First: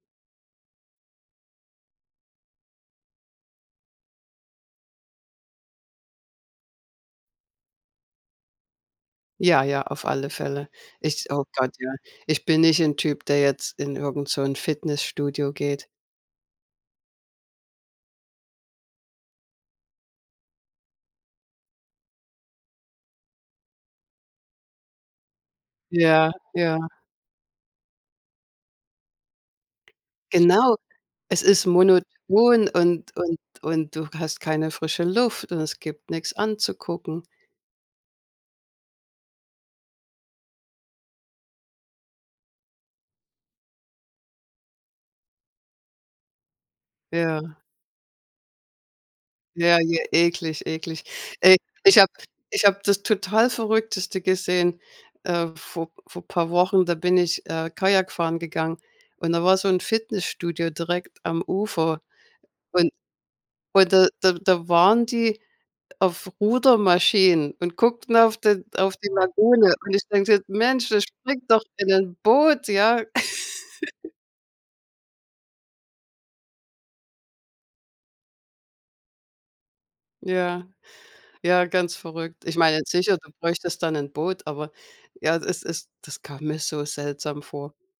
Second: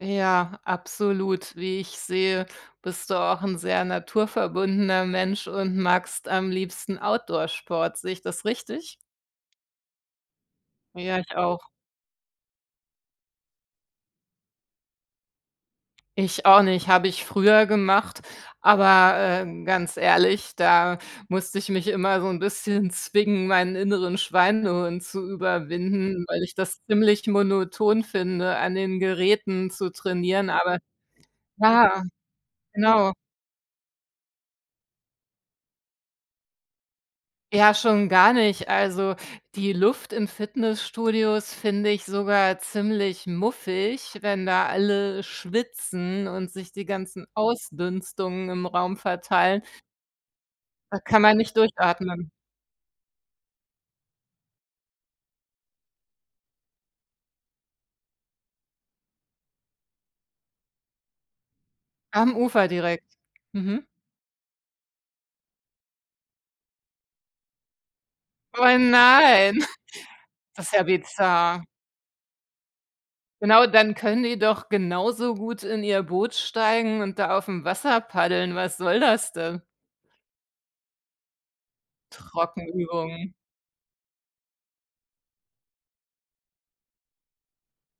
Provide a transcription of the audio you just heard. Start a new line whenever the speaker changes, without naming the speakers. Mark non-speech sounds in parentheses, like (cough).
Ja, absolut, wie ich sehe, bist du auch 'n sehr naturverbundener Mensch und magst am liebsten Outdoor-Sport. Sehe ich das richtig?
Ja, ja, auf alle Fälle.
Ja,
Ich
ich
oh
auch.
Gott ja, ich bin nicht 'n Typ, der jetzt in irgend so 'n Fitnessstudio geht.
Ich auch nicht. Habe ich früher gemacht, aber, äh, ganz ehrlich, da musste ich mich immer so 'n bisschen zwingen, meinen inneren Schweinehund zu überwinden,
Ja,
weil ich
ja.
das ziemlich monoton finde, an den Geräten zu trainieren,
Genau,
aber
es ist
ja,
monoton und
genau.
und und du hast keine frische Luft und es gibt nix anzugucken.
Ja, schon gar nicht. Also die Luft in Fitnessstudios finde ich sogar ziemlich muffig, wenn da alle schwitzen und sich die ganzen
Ja.
Ausdünstungen im Raum verteilen.
Ja, ja, eklig,
Da
eklig.
kann man
Ey,
nicht
ich habe
durchatmen.
ich habe das total Verrückteste gesehen, äh, vor vor paar Wochen. Da bin ich, äh, Kajak fahren gegangen und da war so 'n Fitnessstudio direkt am Ufer
Am Ufer
und
direkt. Mhm.
und da da da waren die auf Rudermaschinen und guckten auf
Oh
den auf die
nein!
Lagune
(snorts)
und ich denke:
Das ist ja
„Mensch, dann springt doch
bizarr.
in 'nen Boot”, ja.
Genau, dann
(chuckles)
können die doch genauso gut in ihr Boot steigen und da auf'm Wasser paddeln. Was soll das denn?
Ja, ja, ganz verrückt. Ich meine, sicher, du
Trockenübungen.
bräuchtest dann 'nen Boot, aber ja, das ist das kam mir so seltsam vor.